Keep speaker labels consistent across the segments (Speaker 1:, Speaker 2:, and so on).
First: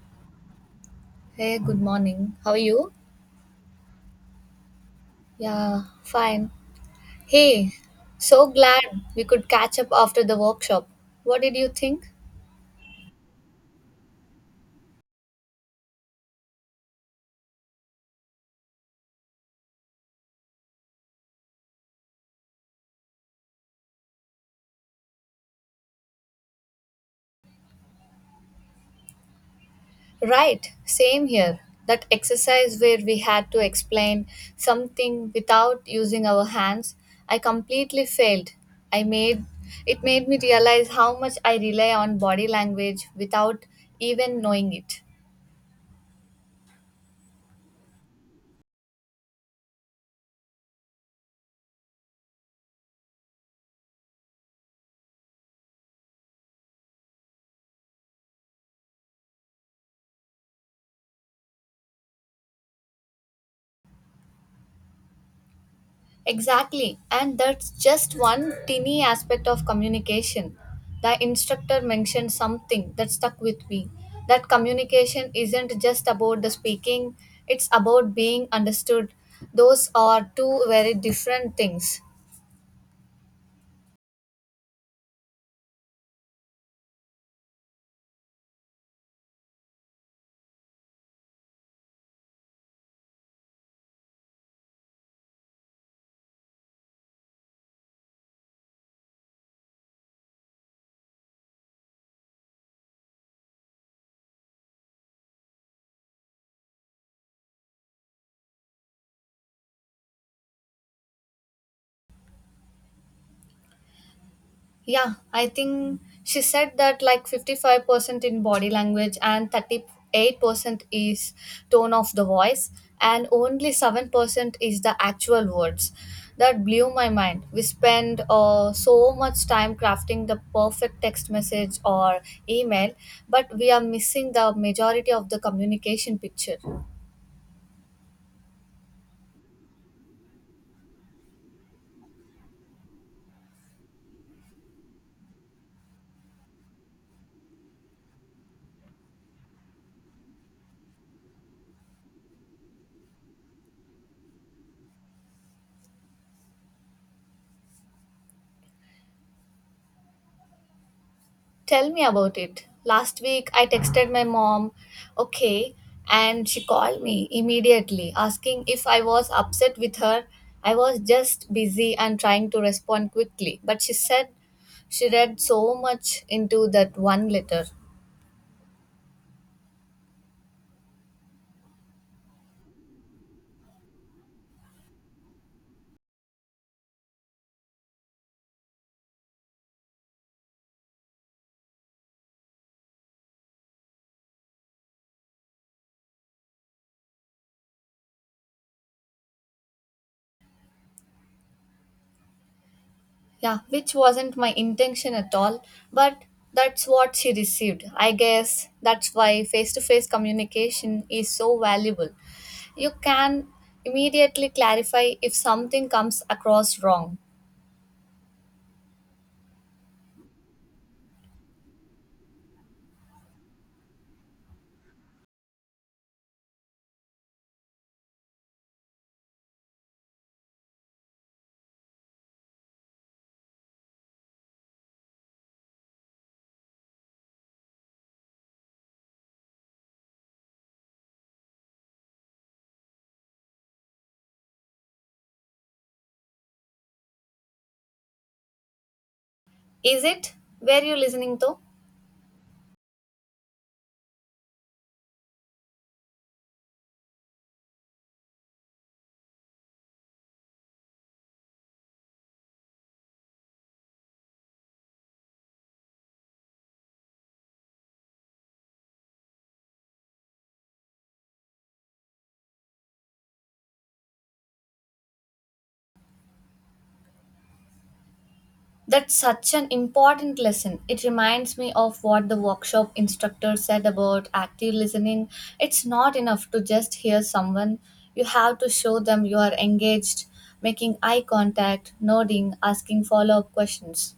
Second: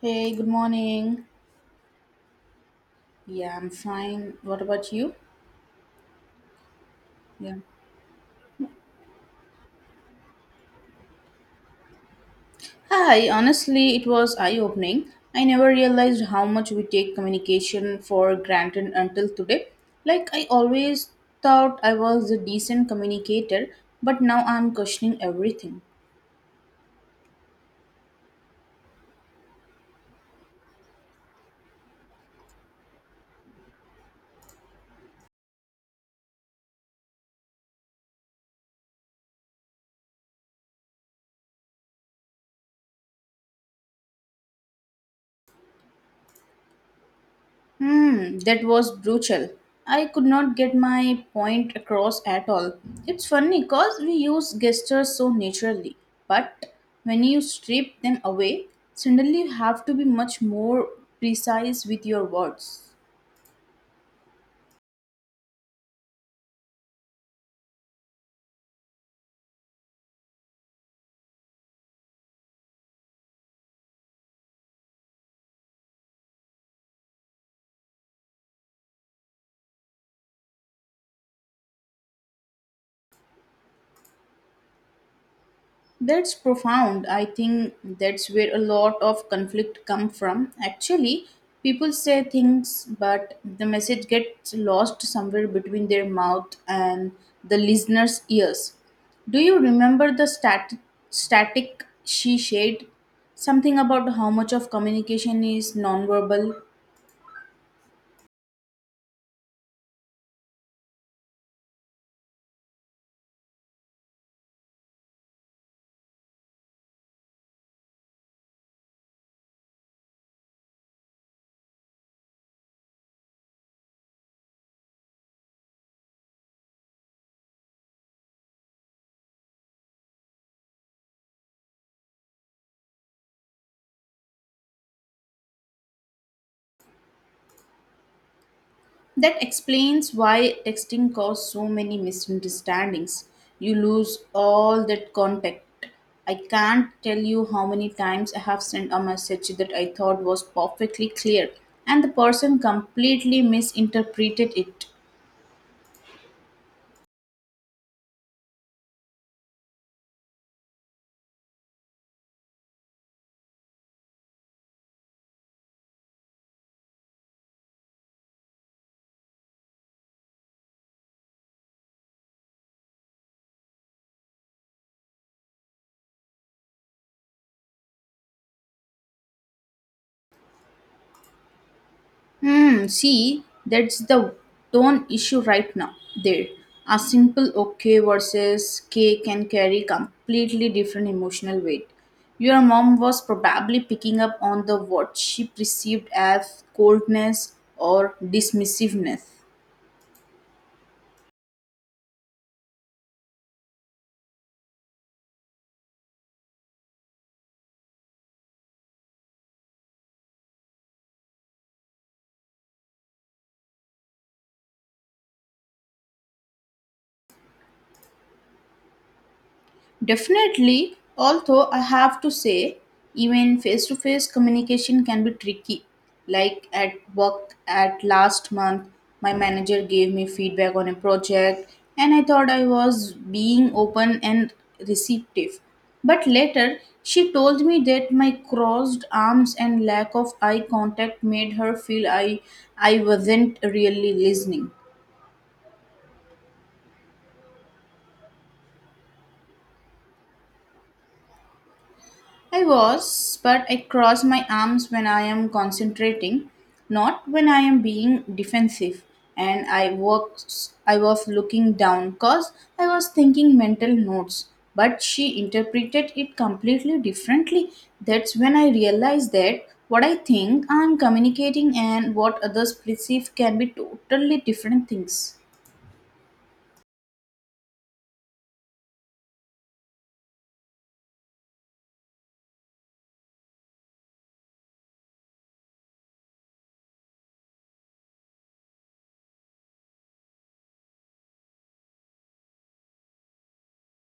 Speaker 1: Hey, good morning.
Speaker 2: Hey, good morning. How are you?
Speaker 1: Yeah, I'm fine. What about you?
Speaker 2: Yeah, fine.
Speaker 1: Yeah.
Speaker 2: Hey, so glad we could catch up after the workshop. What did you think?
Speaker 1: Hi, honestly, it was eye opening. I never realized how much we take communication for granted until today. Like, I always thought I was a decent communicator, but now I'm questioning everything.
Speaker 2: Right, same here. That exercise where we had to explain something without using our hands, I completely failed. I made It made me realize how much I rely on body language without even knowing it.
Speaker 1: Hmm, that was brutal. I could not get my point across at all. It's funny because we use gestures so naturally, but when you strip them away, suddenly you have to be much more precise with your words.
Speaker 2: Exactly, and that's just one teeny aspect of communication. The instructor mentioned something that stuck with me, that communication isn't just about the speaking, it's about being understood. Those are two very different things.
Speaker 1: That's profound. I think that's where a lot of conflict come from. Actually, people say things, but the message gets lost somewhere between their mouth and the listener's ears. Do you remember the static she shared? Something about how much of communication is nonverbal?
Speaker 2: Yeah, I think she said that like 55% in body language and 38% is tone of the voice and only 7% is the actual words. That blew my mind. We spend so much time crafting the perfect text message or email, but we are missing the majority of the communication picture.
Speaker 1: That explains why texting caused so many misunderstandings. You lose all that contact. I can't tell you how many times I have sent a message that I thought was perfectly clear, and the person completely misinterpreted it.
Speaker 2: Tell me about it. Last week I texted my mom, okay, and she called me immediately asking if I was upset with her. I was just busy and trying to respond quickly, but she said she read so much into that one letter.
Speaker 1: See, that's the tone issue right now. There, a simple okay versus K can carry completely different emotional weight. Your mom was probably picking up on the what she perceived as coldness or dismissiveness.
Speaker 2: Yeah, which wasn't my intention at all, but that's what she received. I guess that's why face to face communication is so valuable. You can immediately clarify if something comes across wrong.
Speaker 1: Definitely, although I have to say, even face to face communication can be tricky. Like at work at last month, my manager gave me feedback on a project, and I thought I was being open and receptive. But later, she told me that my crossed arms and lack of eye contact made her feel I wasn't really listening.
Speaker 2: Is it? Were you listening to?
Speaker 1: I was, but I cross my arms when I am concentrating, not when I am being defensive. And I was looking down because I was thinking mental notes. But she interpreted it completely differently. That's when I realized that what I think I'm communicating and what others perceive can be totally different things.
Speaker 2: That's such an important lesson. It reminds me of what the workshop instructor said about active listening. It's not enough to just hear someone, you have to show them you are engaged, making eye contact, nodding, asking follow up questions.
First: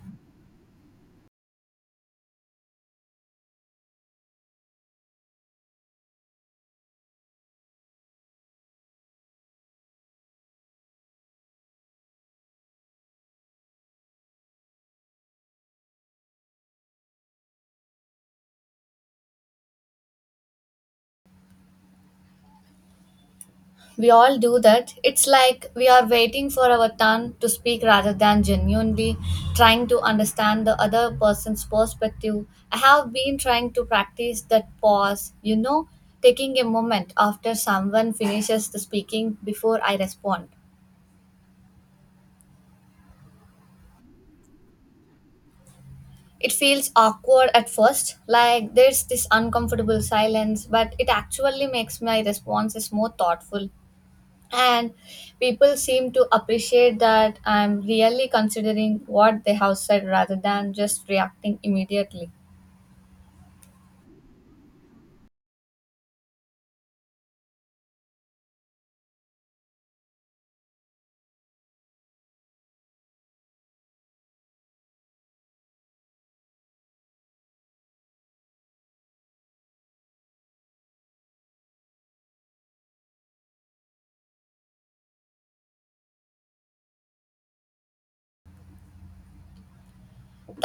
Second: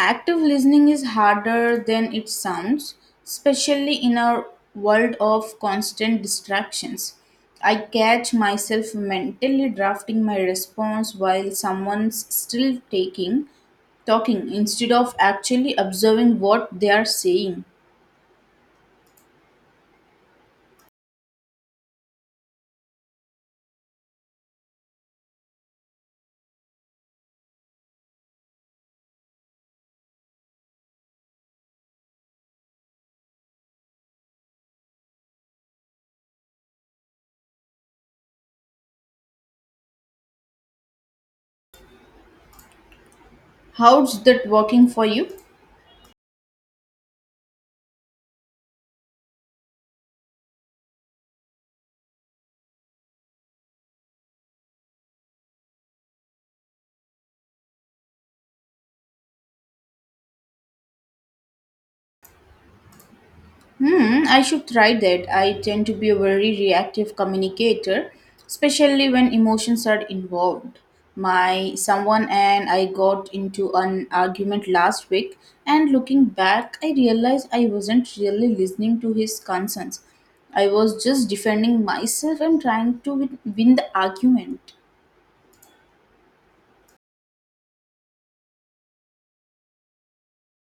Speaker 1: Active listening is harder than it sounds, especially in our world of constant distractions. I catch myself mentally drafting my response while someone's still taking talking instead of actually observing what they are saying.
Speaker 2: We all do that. It's like we are waiting for our turn to speak rather than genuinely trying to understand the other person's perspective. I have been trying to practice that pause, you know, taking a moment after someone finishes the speaking before I respond.
Speaker 1: How's that working for you?
Speaker 2: It feels awkward at first, like there's this uncomfortable silence, but it actually makes my responses more thoughtful, and people seem to appreciate that I'm really considering what they have said rather than just reacting immediately.
Speaker 1: I should try that. I tend to be a very reactive communicator, especially when emotions are involved. My someone and I got into an argument last week, and looking back, I realized I wasn't really listening to his concerns. I was just defending myself and trying to win the argument.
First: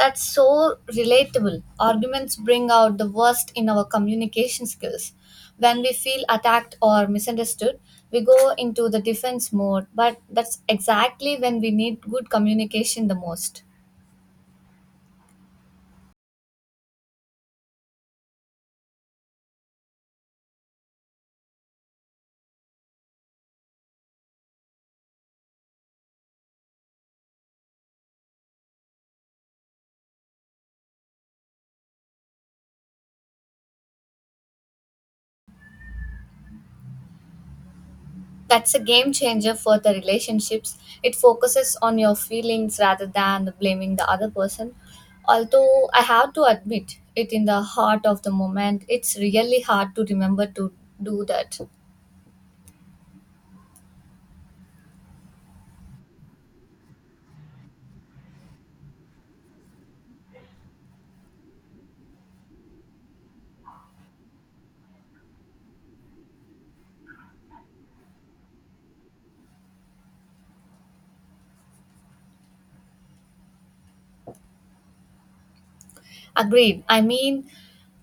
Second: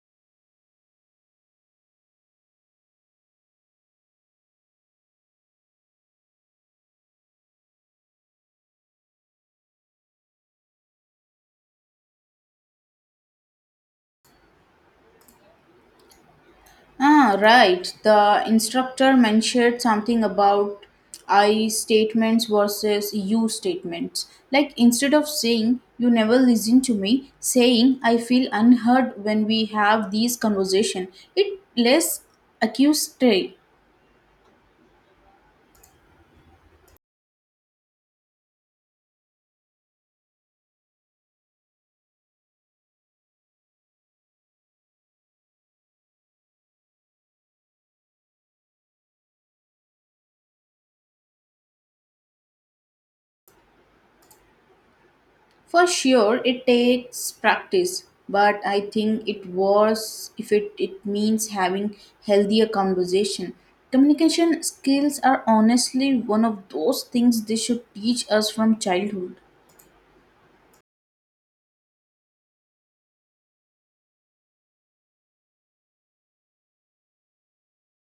Speaker 2: That's so relatable. Arguments bring out the worst in our communication skills. When we feel attacked or misunderstood, we go into the defense mode, but that's exactly when we need good communication the most.
Speaker 1: Ah, right. The instructor mentioned something about I statements versus you statements. Like instead of saying you never listen to me, saying I feel unheard when we have these conversation. It less accusatory.
Speaker 2: That's a game changer for the relationships. It focuses on your feelings rather than blaming the other person. Although I have to admit it in the heart of the moment, it's really hard to remember to do that.
Speaker 1: For sure, it takes practice, but I think it was if it means having healthier conversation. Communication skills are honestly one of those things they should teach us from childhood.
Speaker 2: Agreed. I mean,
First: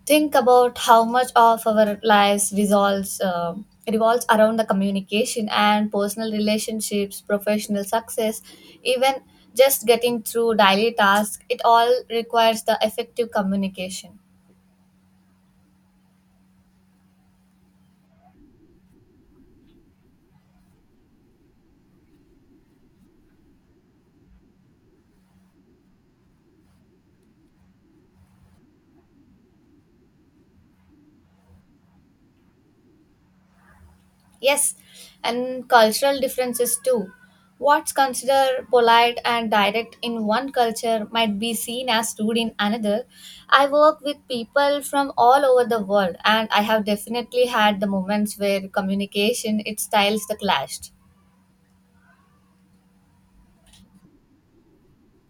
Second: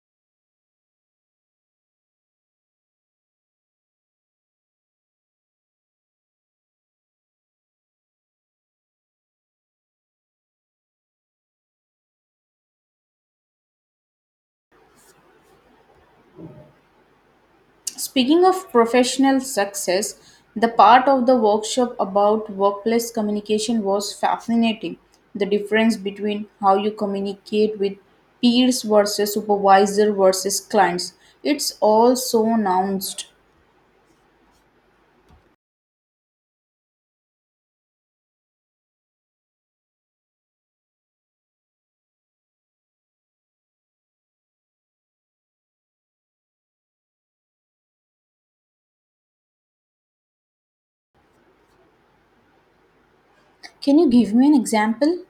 Speaker 2: think about how much of our lives resolves, revolves around the communication and personal relationships, professional success, even just getting through daily tasks. It all requires the effective communication.
Speaker 1: Speaking of professional success, the part of the workshop about workplace communication was fascinating. The difference between how you communicate with peers versus supervisor versus clients. It's all so nuanced.
Speaker 2: Yes, and cultural differences too. What's considered polite and direct in one culture might be seen as rude in another. I work with people from all over the world, and I have definitely had the moments where communication its styles the clashed.
Speaker 1: Can you give me an example?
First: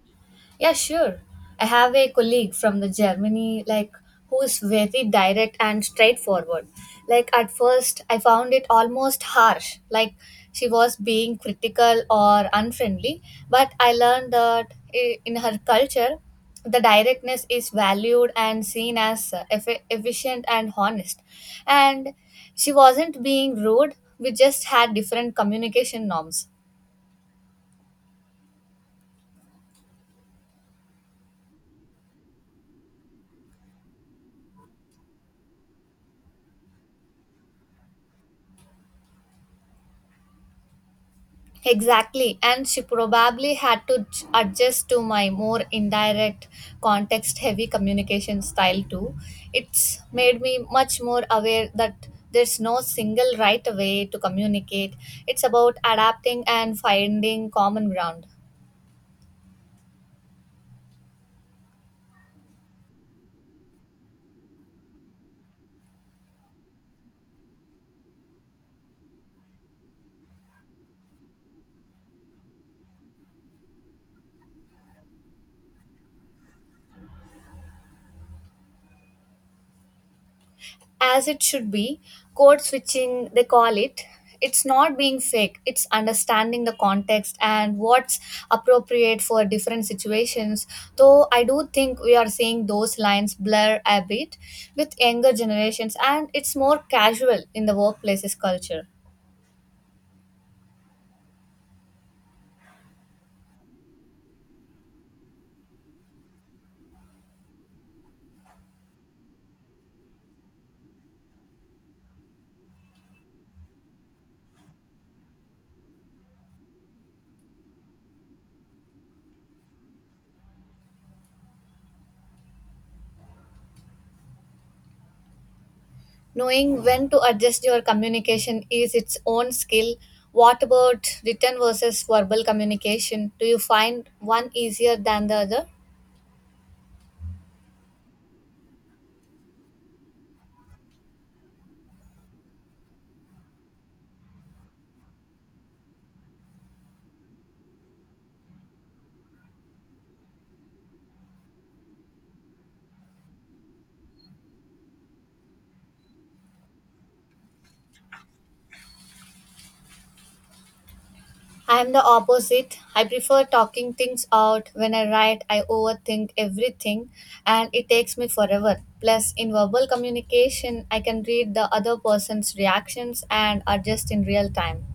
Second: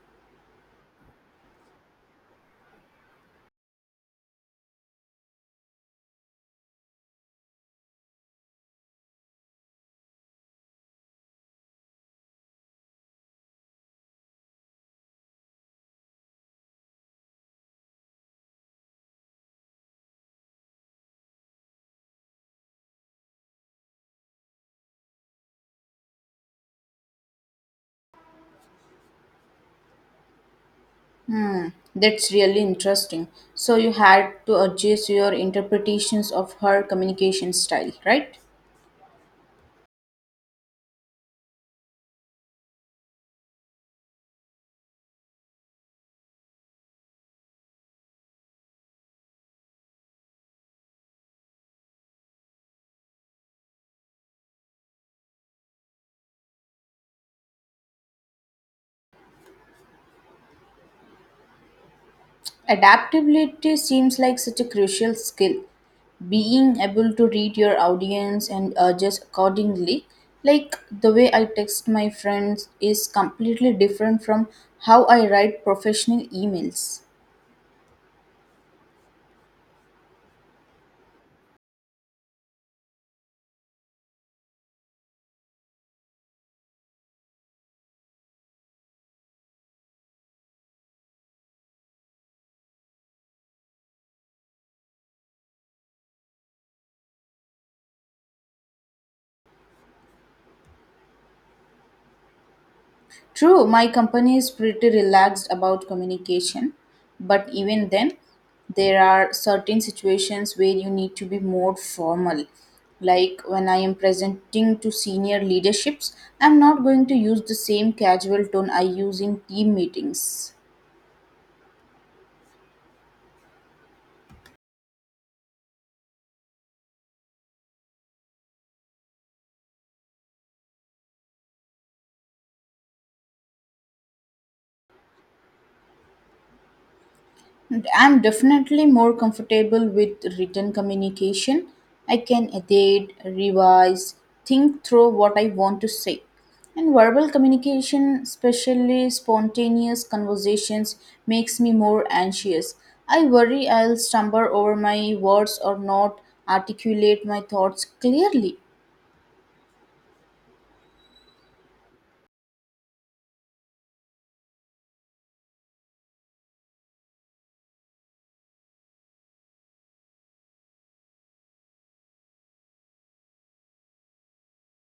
Speaker 2: Yeah, sure. I have a colleague from the Germany, like who is very direct and straightforward. Like at first, I found it almost harsh, like she was being critical or unfriendly. But I learned that in her culture, the directness is valued and seen as efficient and honest. And she wasn't being rude. We just had different communication norms.
Speaker 1: That's really interesting. So, you had to adjust your interpretations of her communication style, right?
Speaker 2: Exactly, and she probably had to adjust to my more indirect, context heavy communication style too. It's made me much more aware that there's no single right way to communicate. It's about adapting and finding common ground.
Speaker 1: Adaptability seems like such a crucial skill. Being able to read your audience and adjust accordingly, like the way I text my friends, is completely different from how I write professional emails.
Speaker 2: As it should be. Code switching, they call it. It's not being fake, it's understanding the context and what's appropriate for different situations, though I do think we are seeing those lines blur a bit with younger generations and it's more casual in the workplace's culture.
Speaker 1: True, my company is pretty relaxed about communication, but even then, there are certain situations where you need to be more formal. Like when I am presenting to senior leaderships, I'm not going to use the same casual tone I use in team meetings.
Speaker 2: Knowing when to adjust your communication is its own skill. What about written versus verbal communication? Do you find one easier than the other?
Speaker 1: And I'm definitely more comfortable with written communication. I can edit, revise, think through what I want to say. And verbal communication, especially spontaneous conversations, makes me more anxious. I worry I'll stumble over my words or not articulate my thoughts clearly.
Speaker 2: I'm the opposite. I prefer talking things out. When I write, I overthink everything and it takes me forever. Plus, in verbal communication, I can read the other person's reactions and adjust in real time.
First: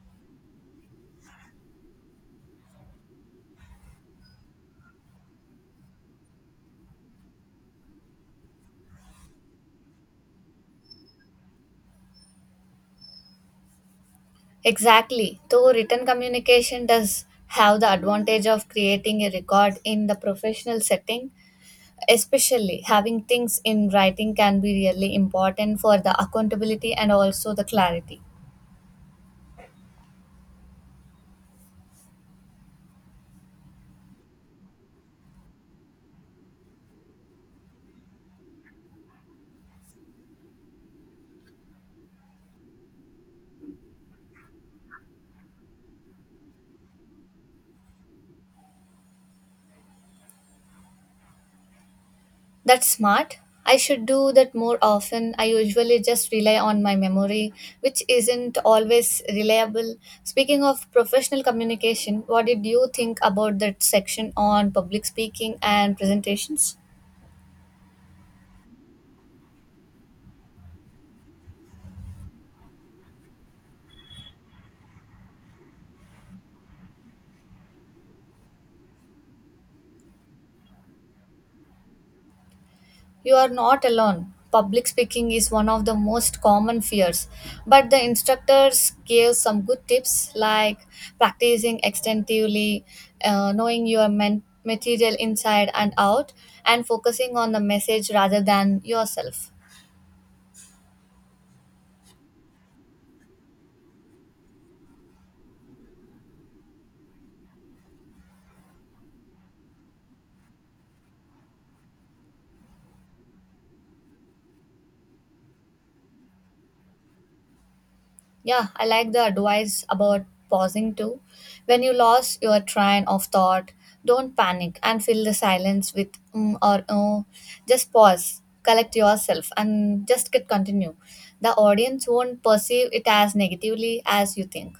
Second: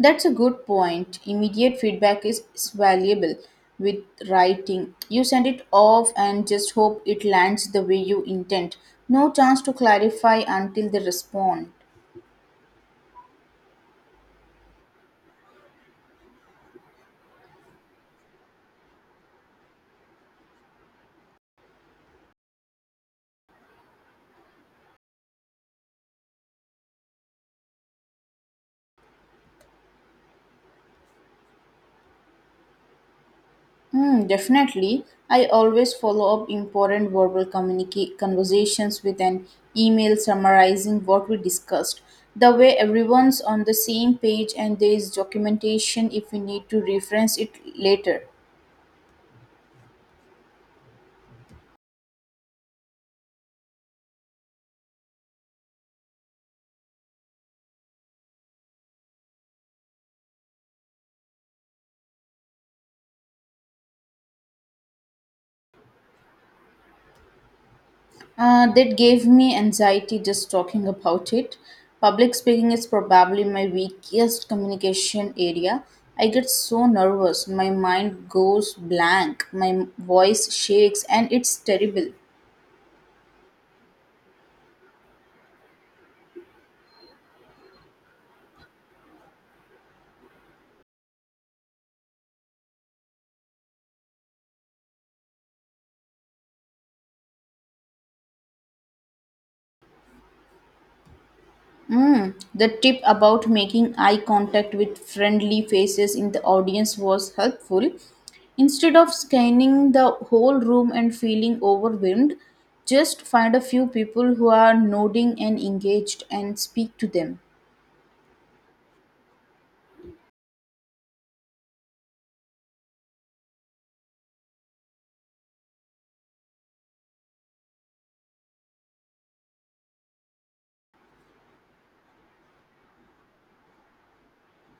Speaker 1: That's a good point. Immediate feedback is valuable with writing. You send it off and just hope it lands the way you intend. No chance to clarify until they respond.
Speaker 2: Exactly. Though written communication does have the advantage of creating a record in the professional setting, especially having things in writing can be really important for the accountability and also the clarity.
Speaker 1: Hmm, definitely. I always follow up important verbal conversations with an email summarizing what we discussed. The way everyone's on the same page and there is documentation if we need to reference it later.
Speaker 2: That's smart. I should do that more often. I usually just rely on my memory, which isn't always reliable. Speaking of professional communication, what did you think about that section on public speaking and presentations?
Speaker 1: That gave me anxiety just talking about it. Public speaking is probably my weakest communication area. I get so nervous, my mind goes blank, my voice shakes, and it's terrible.
Speaker 2: You are not alone. Public speaking is one of the most common fears, but the instructors gave some good tips like practicing extensively, knowing your material inside and out, and focusing on the message rather than yourself.
Speaker 1: The tip about making eye contact with friendly faces in the audience was helpful. Instead of scanning the whole room and feeling overwhelmed, just find a few people who are nodding and engaged and speak to them.
Speaker 2: Yeah, I like the advice about pausing too. When you lost your train of thought, don't panic and fill the silence with mm or oh. Just pause, collect yourself, and just get continue. The audience won't perceive it as negatively as you think.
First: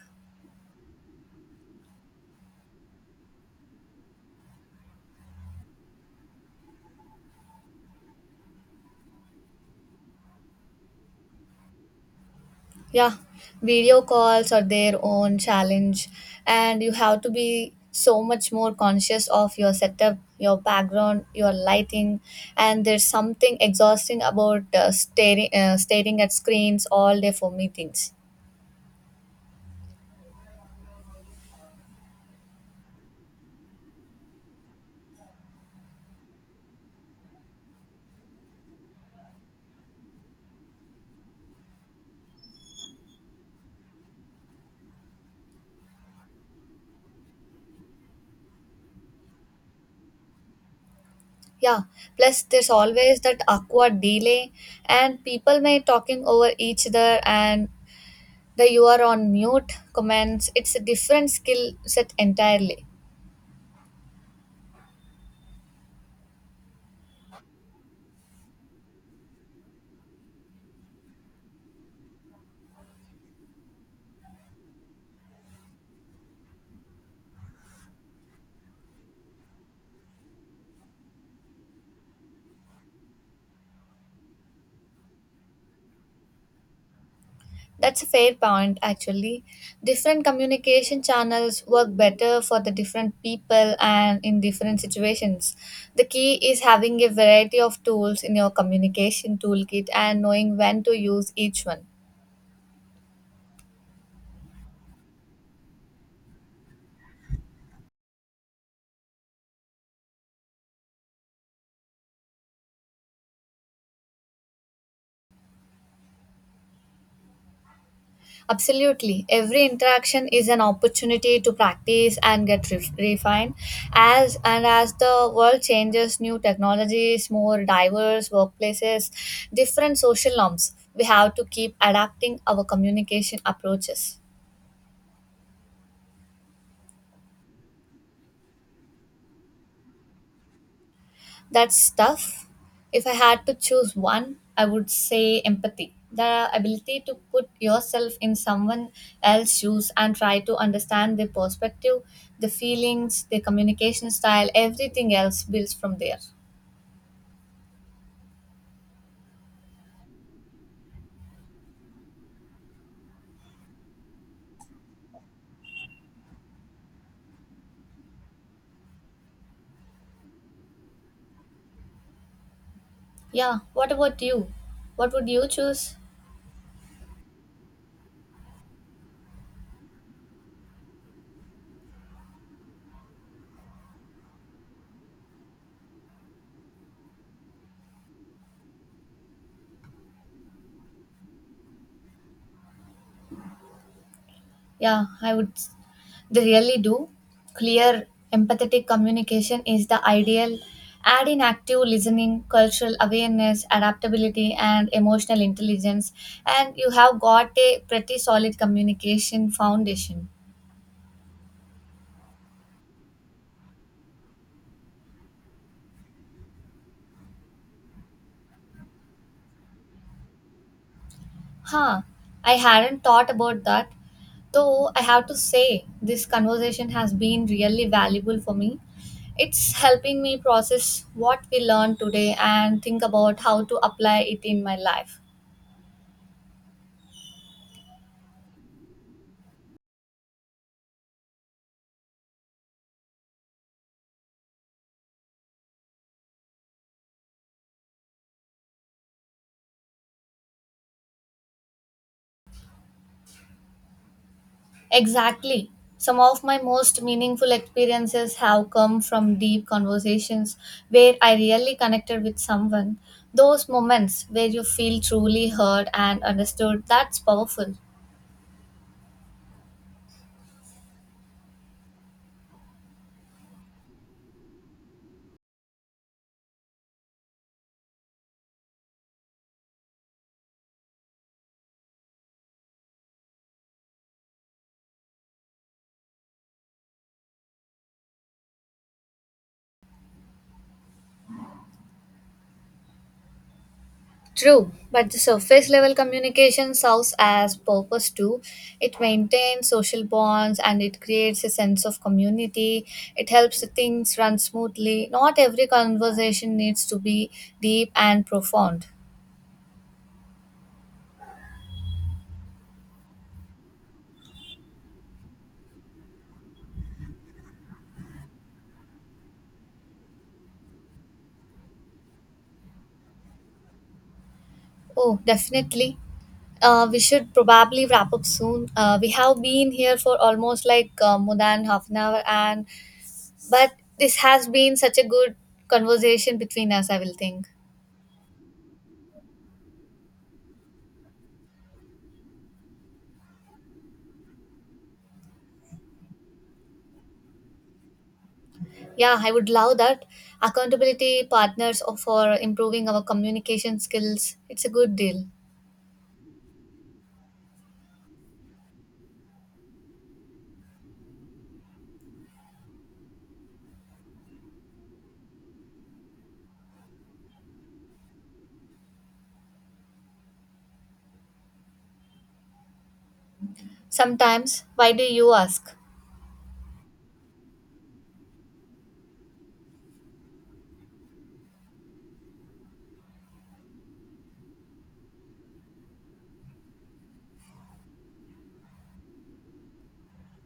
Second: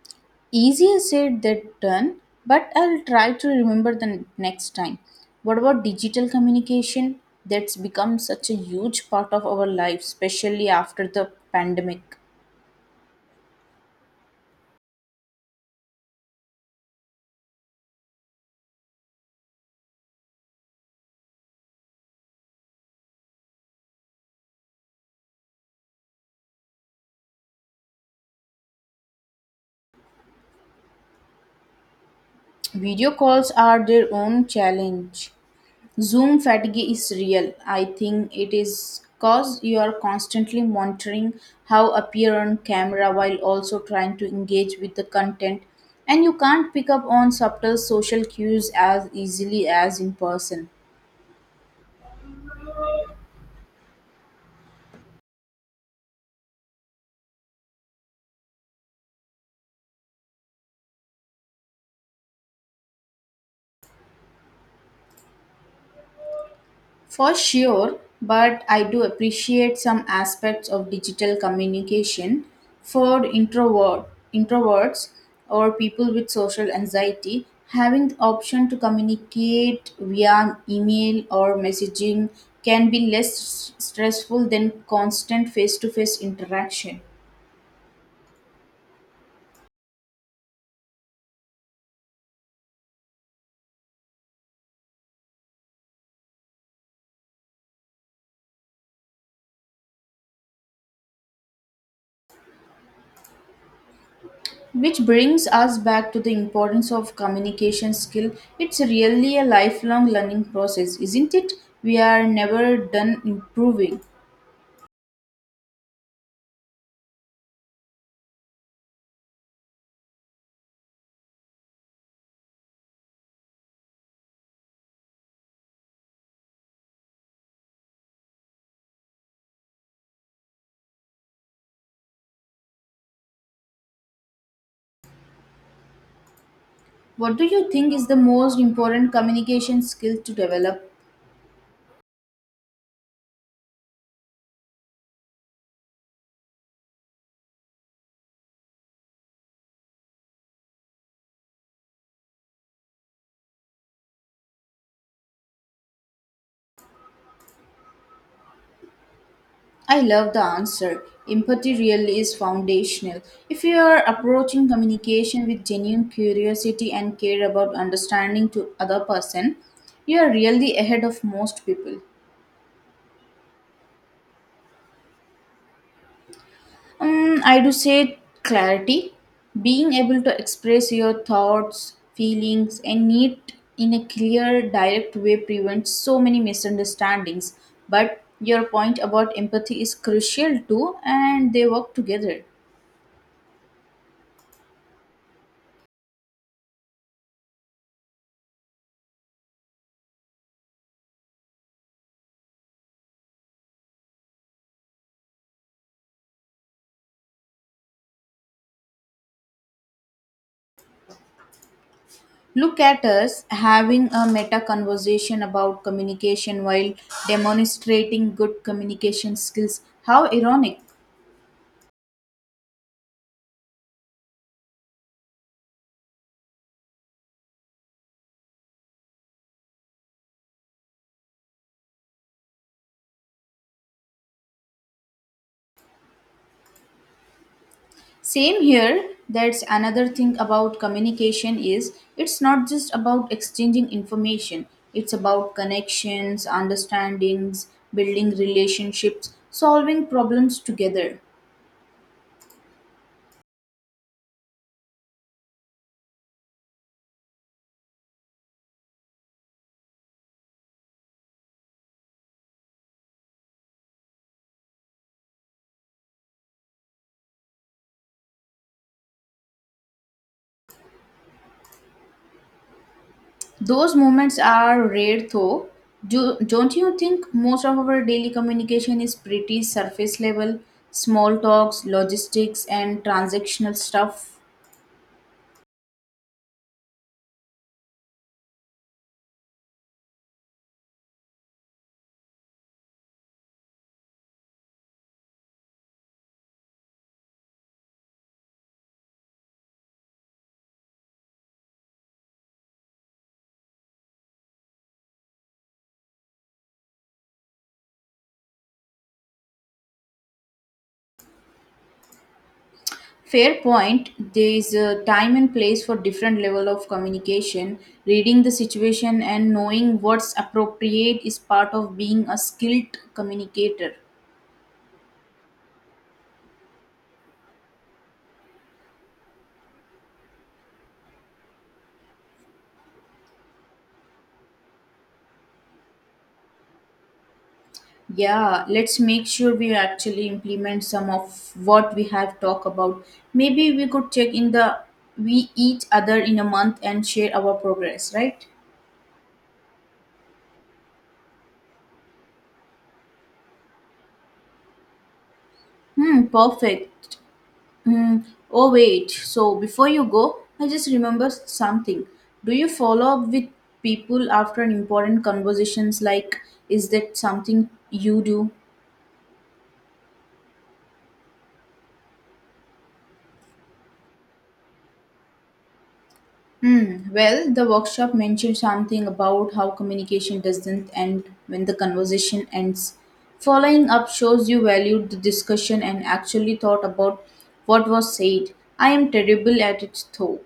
Speaker 1: Easier said than done, but I'll try to remember the next time. What about digital communication? That's become such a huge part of our life, especially after the pandemic.
Speaker 2: Yeah, video calls are their own challenge, and you have to be so much more conscious of your setup, your background, your lighting, and there's something exhausting about staring at screens all day for meetings.
Speaker 1: Video calls are their own challenge. Zoom fatigue is real. I think it is because you are constantly monitoring how appear on camera while also trying to engage with the content and you can't pick up on subtle social cues as easily as in person.
Speaker 2: Yeah, plus there's always that awkward delay, and people may talking over each other and the you are on mute comments. It's a different skill set entirely.
Speaker 1: For sure, but I do appreciate some aspects of digital communication for introverts or people with social anxiety. Having the option to communicate via email or messaging can be less stressful than constant face to face interaction.
Speaker 2: That's a fair point, actually. Different communication channels work better for the different people and in different situations. The key is having a variety of tools in your communication toolkit and knowing when to use each one.
Speaker 1: Which brings us back to the importance of communication skill. It's really a lifelong learning process, isn't it? We are never done improving.
Speaker 2: Absolutely. Every interaction is an opportunity to practice and get refined. As the world changes, new technologies, more diverse workplaces, different social norms, we have to keep adapting our communication approaches.
Speaker 1: What do you think is the most important communication skill to develop?
Speaker 2: That's tough. If I had to choose one, I would say empathy. The ability to put yourself in someone else's shoes and try to understand their perspective, the feelings, their communication style, everything else builds from there.
Speaker 1: I love the answer. Empathy really is foundational. If you are approaching communication with genuine curiosity and care about understanding to other person, you are really ahead of most people.
Speaker 2: Yeah, what about you? What would you choose?
Speaker 1: I do say clarity, being able to express your thoughts, feelings, and need in a clear, direct way prevents so many misunderstandings. But your point about empathy is crucial too, and they work together.
Speaker 2: Yeah, I would. s- They really do. Clear, empathetic communication is the ideal. Add in active listening, cultural awareness, adaptability, and emotional intelligence, and you have got a pretty solid communication foundation.
Speaker 1: Look at us having a meta conversation about communication while demonstrating good communication skills. How ironic!
Speaker 2: Huh, I hadn't thought about that. Though I have to say, this conversation has been really valuable for me. It's helping me process what we learned today and think about how to apply it in my life.
Speaker 1: Same here. That's another thing about communication is it's not just about exchanging information. It's about connections, understandings, building relationships, solving problems together.
Speaker 2: Exactly. Some of my most meaningful experiences have come from deep conversations where I really connected with someone. Those moments where you feel truly heard and understood, that's powerful.
Speaker 1: Those moments are rare though. Don't you think most of our daily communication is pretty surface level, small talks, logistics and transactional stuff?
Speaker 2: True, but the surface level communication serves as purpose too. It maintains social bonds and it creates a sense of community. It helps things run smoothly. Not every conversation needs to be deep and profound.
Speaker 1: Fair point. There is a time and place for different level of communication. Reading the situation and knowing what's appropriate is part of being a skilled communicator.
Speaker 2: Oh, definitely. We should probably wrap up soon. We have been here for almost like more than half an hour, and but this has been such a good conversation between us. I will think.
Speaker 1: Yeah, let's make sure we actually implement some of what we have talked about. Maybe we could check in the we each other in a month and share our progress, right?
Speaker 2: Yeah, I would love that. Accountability partners or for improving our communication skills. It's a good deal.
Speaker 1: Hmm, perfect. Hmm. Oh, wait. So, before you go, I just remembered something. Do you follow up with people after an important conversations? Like, is that something you do?
Speaker 2: Sometimes, why do you ask?
Speaker 1: Hmm. Well, the workshop mentioned something about how communication doesn't end when the conversation ends. Following up shows you valued the discussion and actually thought about what was said. I am terrible at it though.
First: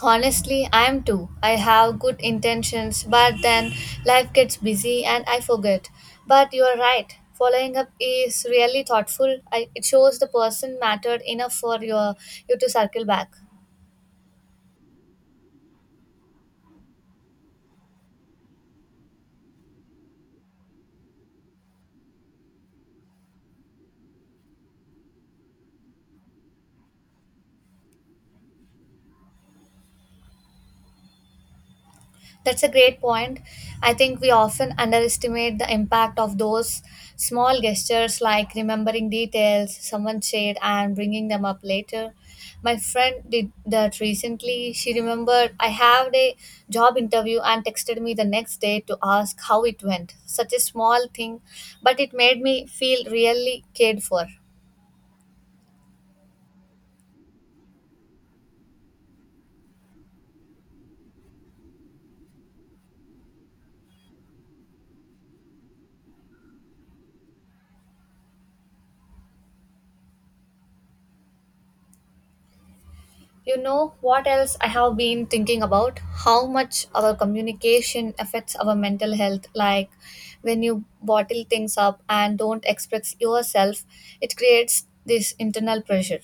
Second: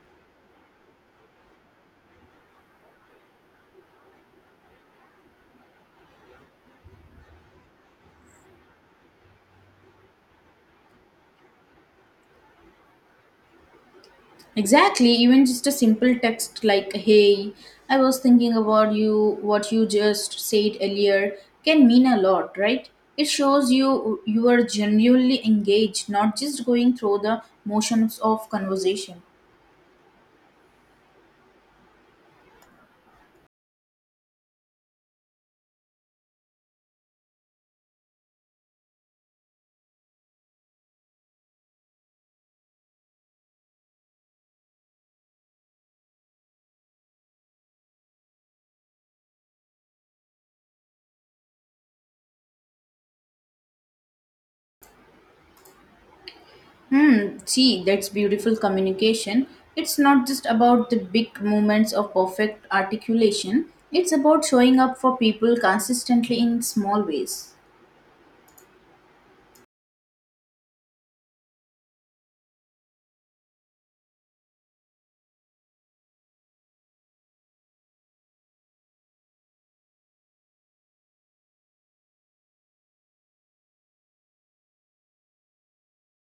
Speaker 2: Honestly, I am too. I have good intentions, but then life gets busy and I forget. But you are right. Following up is really thoughtful. I, it shows the person mattered enough for your you to circle back.
Speaker 1: Exactly, even just a simple text like, hey, I was thinking about you, what you just said earlier, can mean a lot, right? It shows you are genuinely engaged, not just going through the motions of conversation.
Speaker 2: That's a great point. I think we often underestimate the impact of those small gestures like remembering details someone shared and bringing them up later. My friend did that recently. She remembered I had a job interview and texted me the next day to ask how it went. Such a small thing, but it made me feel really cared for.
Speaker 1: See, that's beautiful communication. It's not just about the big moments of perfect articulation, it's about showing up for people consistently in small ways.
Speaker 2: You know what else I have been thinking about? How much our communication affects our mental health. Like when you bottle things up and don't express yourself, it creates this internal pressure.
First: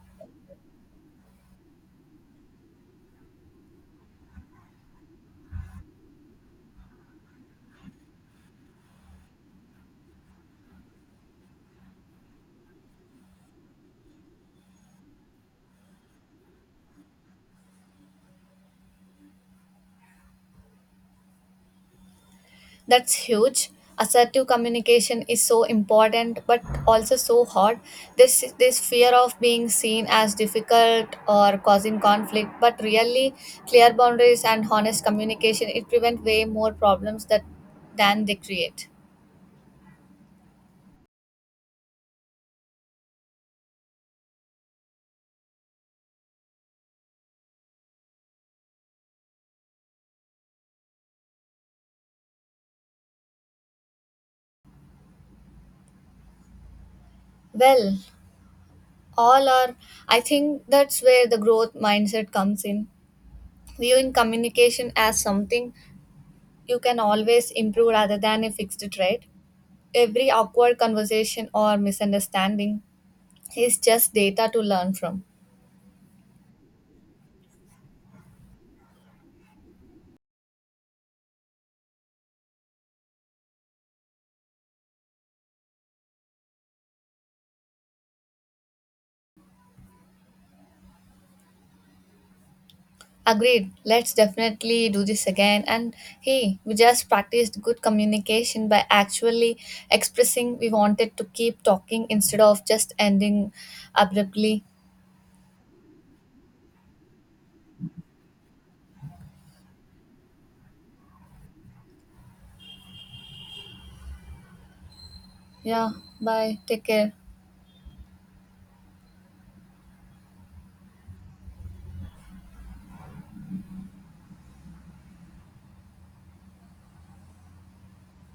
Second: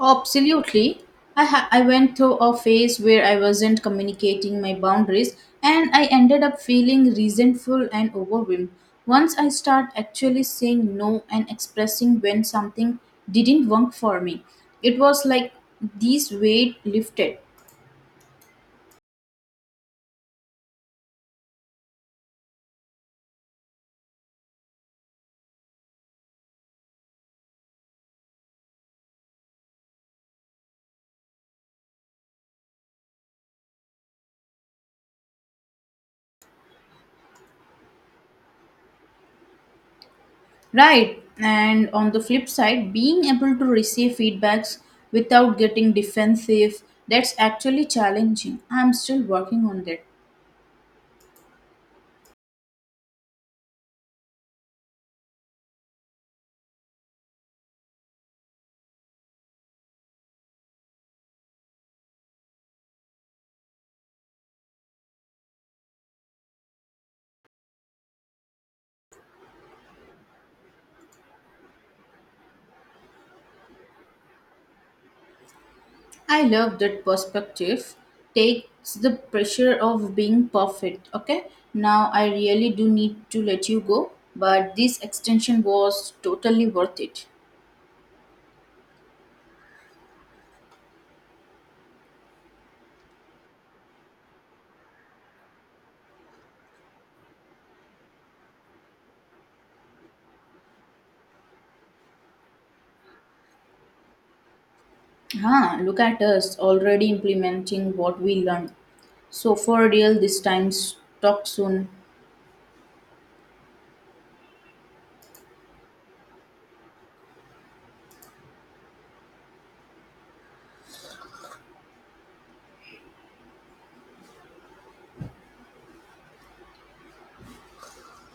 Speaker 1: Absolutely. I went through a phase where I wasn't communicating my boundaries and I ended up feeling resentful and overwhelmed. Once I start actually saying no and expressing when something didn't work for me, it was like this weight lifted.
Speaker 2: That's huge. Assertive communication is so important, but also so hard. This fear of being seen as difficult or causing conflict, but really clear boundaries and honest communication it prevent way more problems that than they create.
Speaker 1: Right. And on the flip side, being able to receive feedbacks without getting defensive, that's actually challenging. I'm still working on that.
Speaker 2: Well, all are. I think that's where the growth mindset comes in. Viewing communication as something you can always improve rather than a fixed trait. Every awkward conversation or misunderstanding is just data to learn from.
Speaker 1: I love that perspective. Takes the pressure of being perfect. Okay, now I really do need to let you go, but this extension was totally worth it.
Speaker 2: Agreed, let's definitely do this again. And hey, we just practiced good communication by actually expressing we wanted to keep talking instead of just ending abruptly.
Speaker 1: Ah, look at us already implementing what we learned. So, for real, this time, talk soon.
Speaker 2: Yeah, bye. Take care.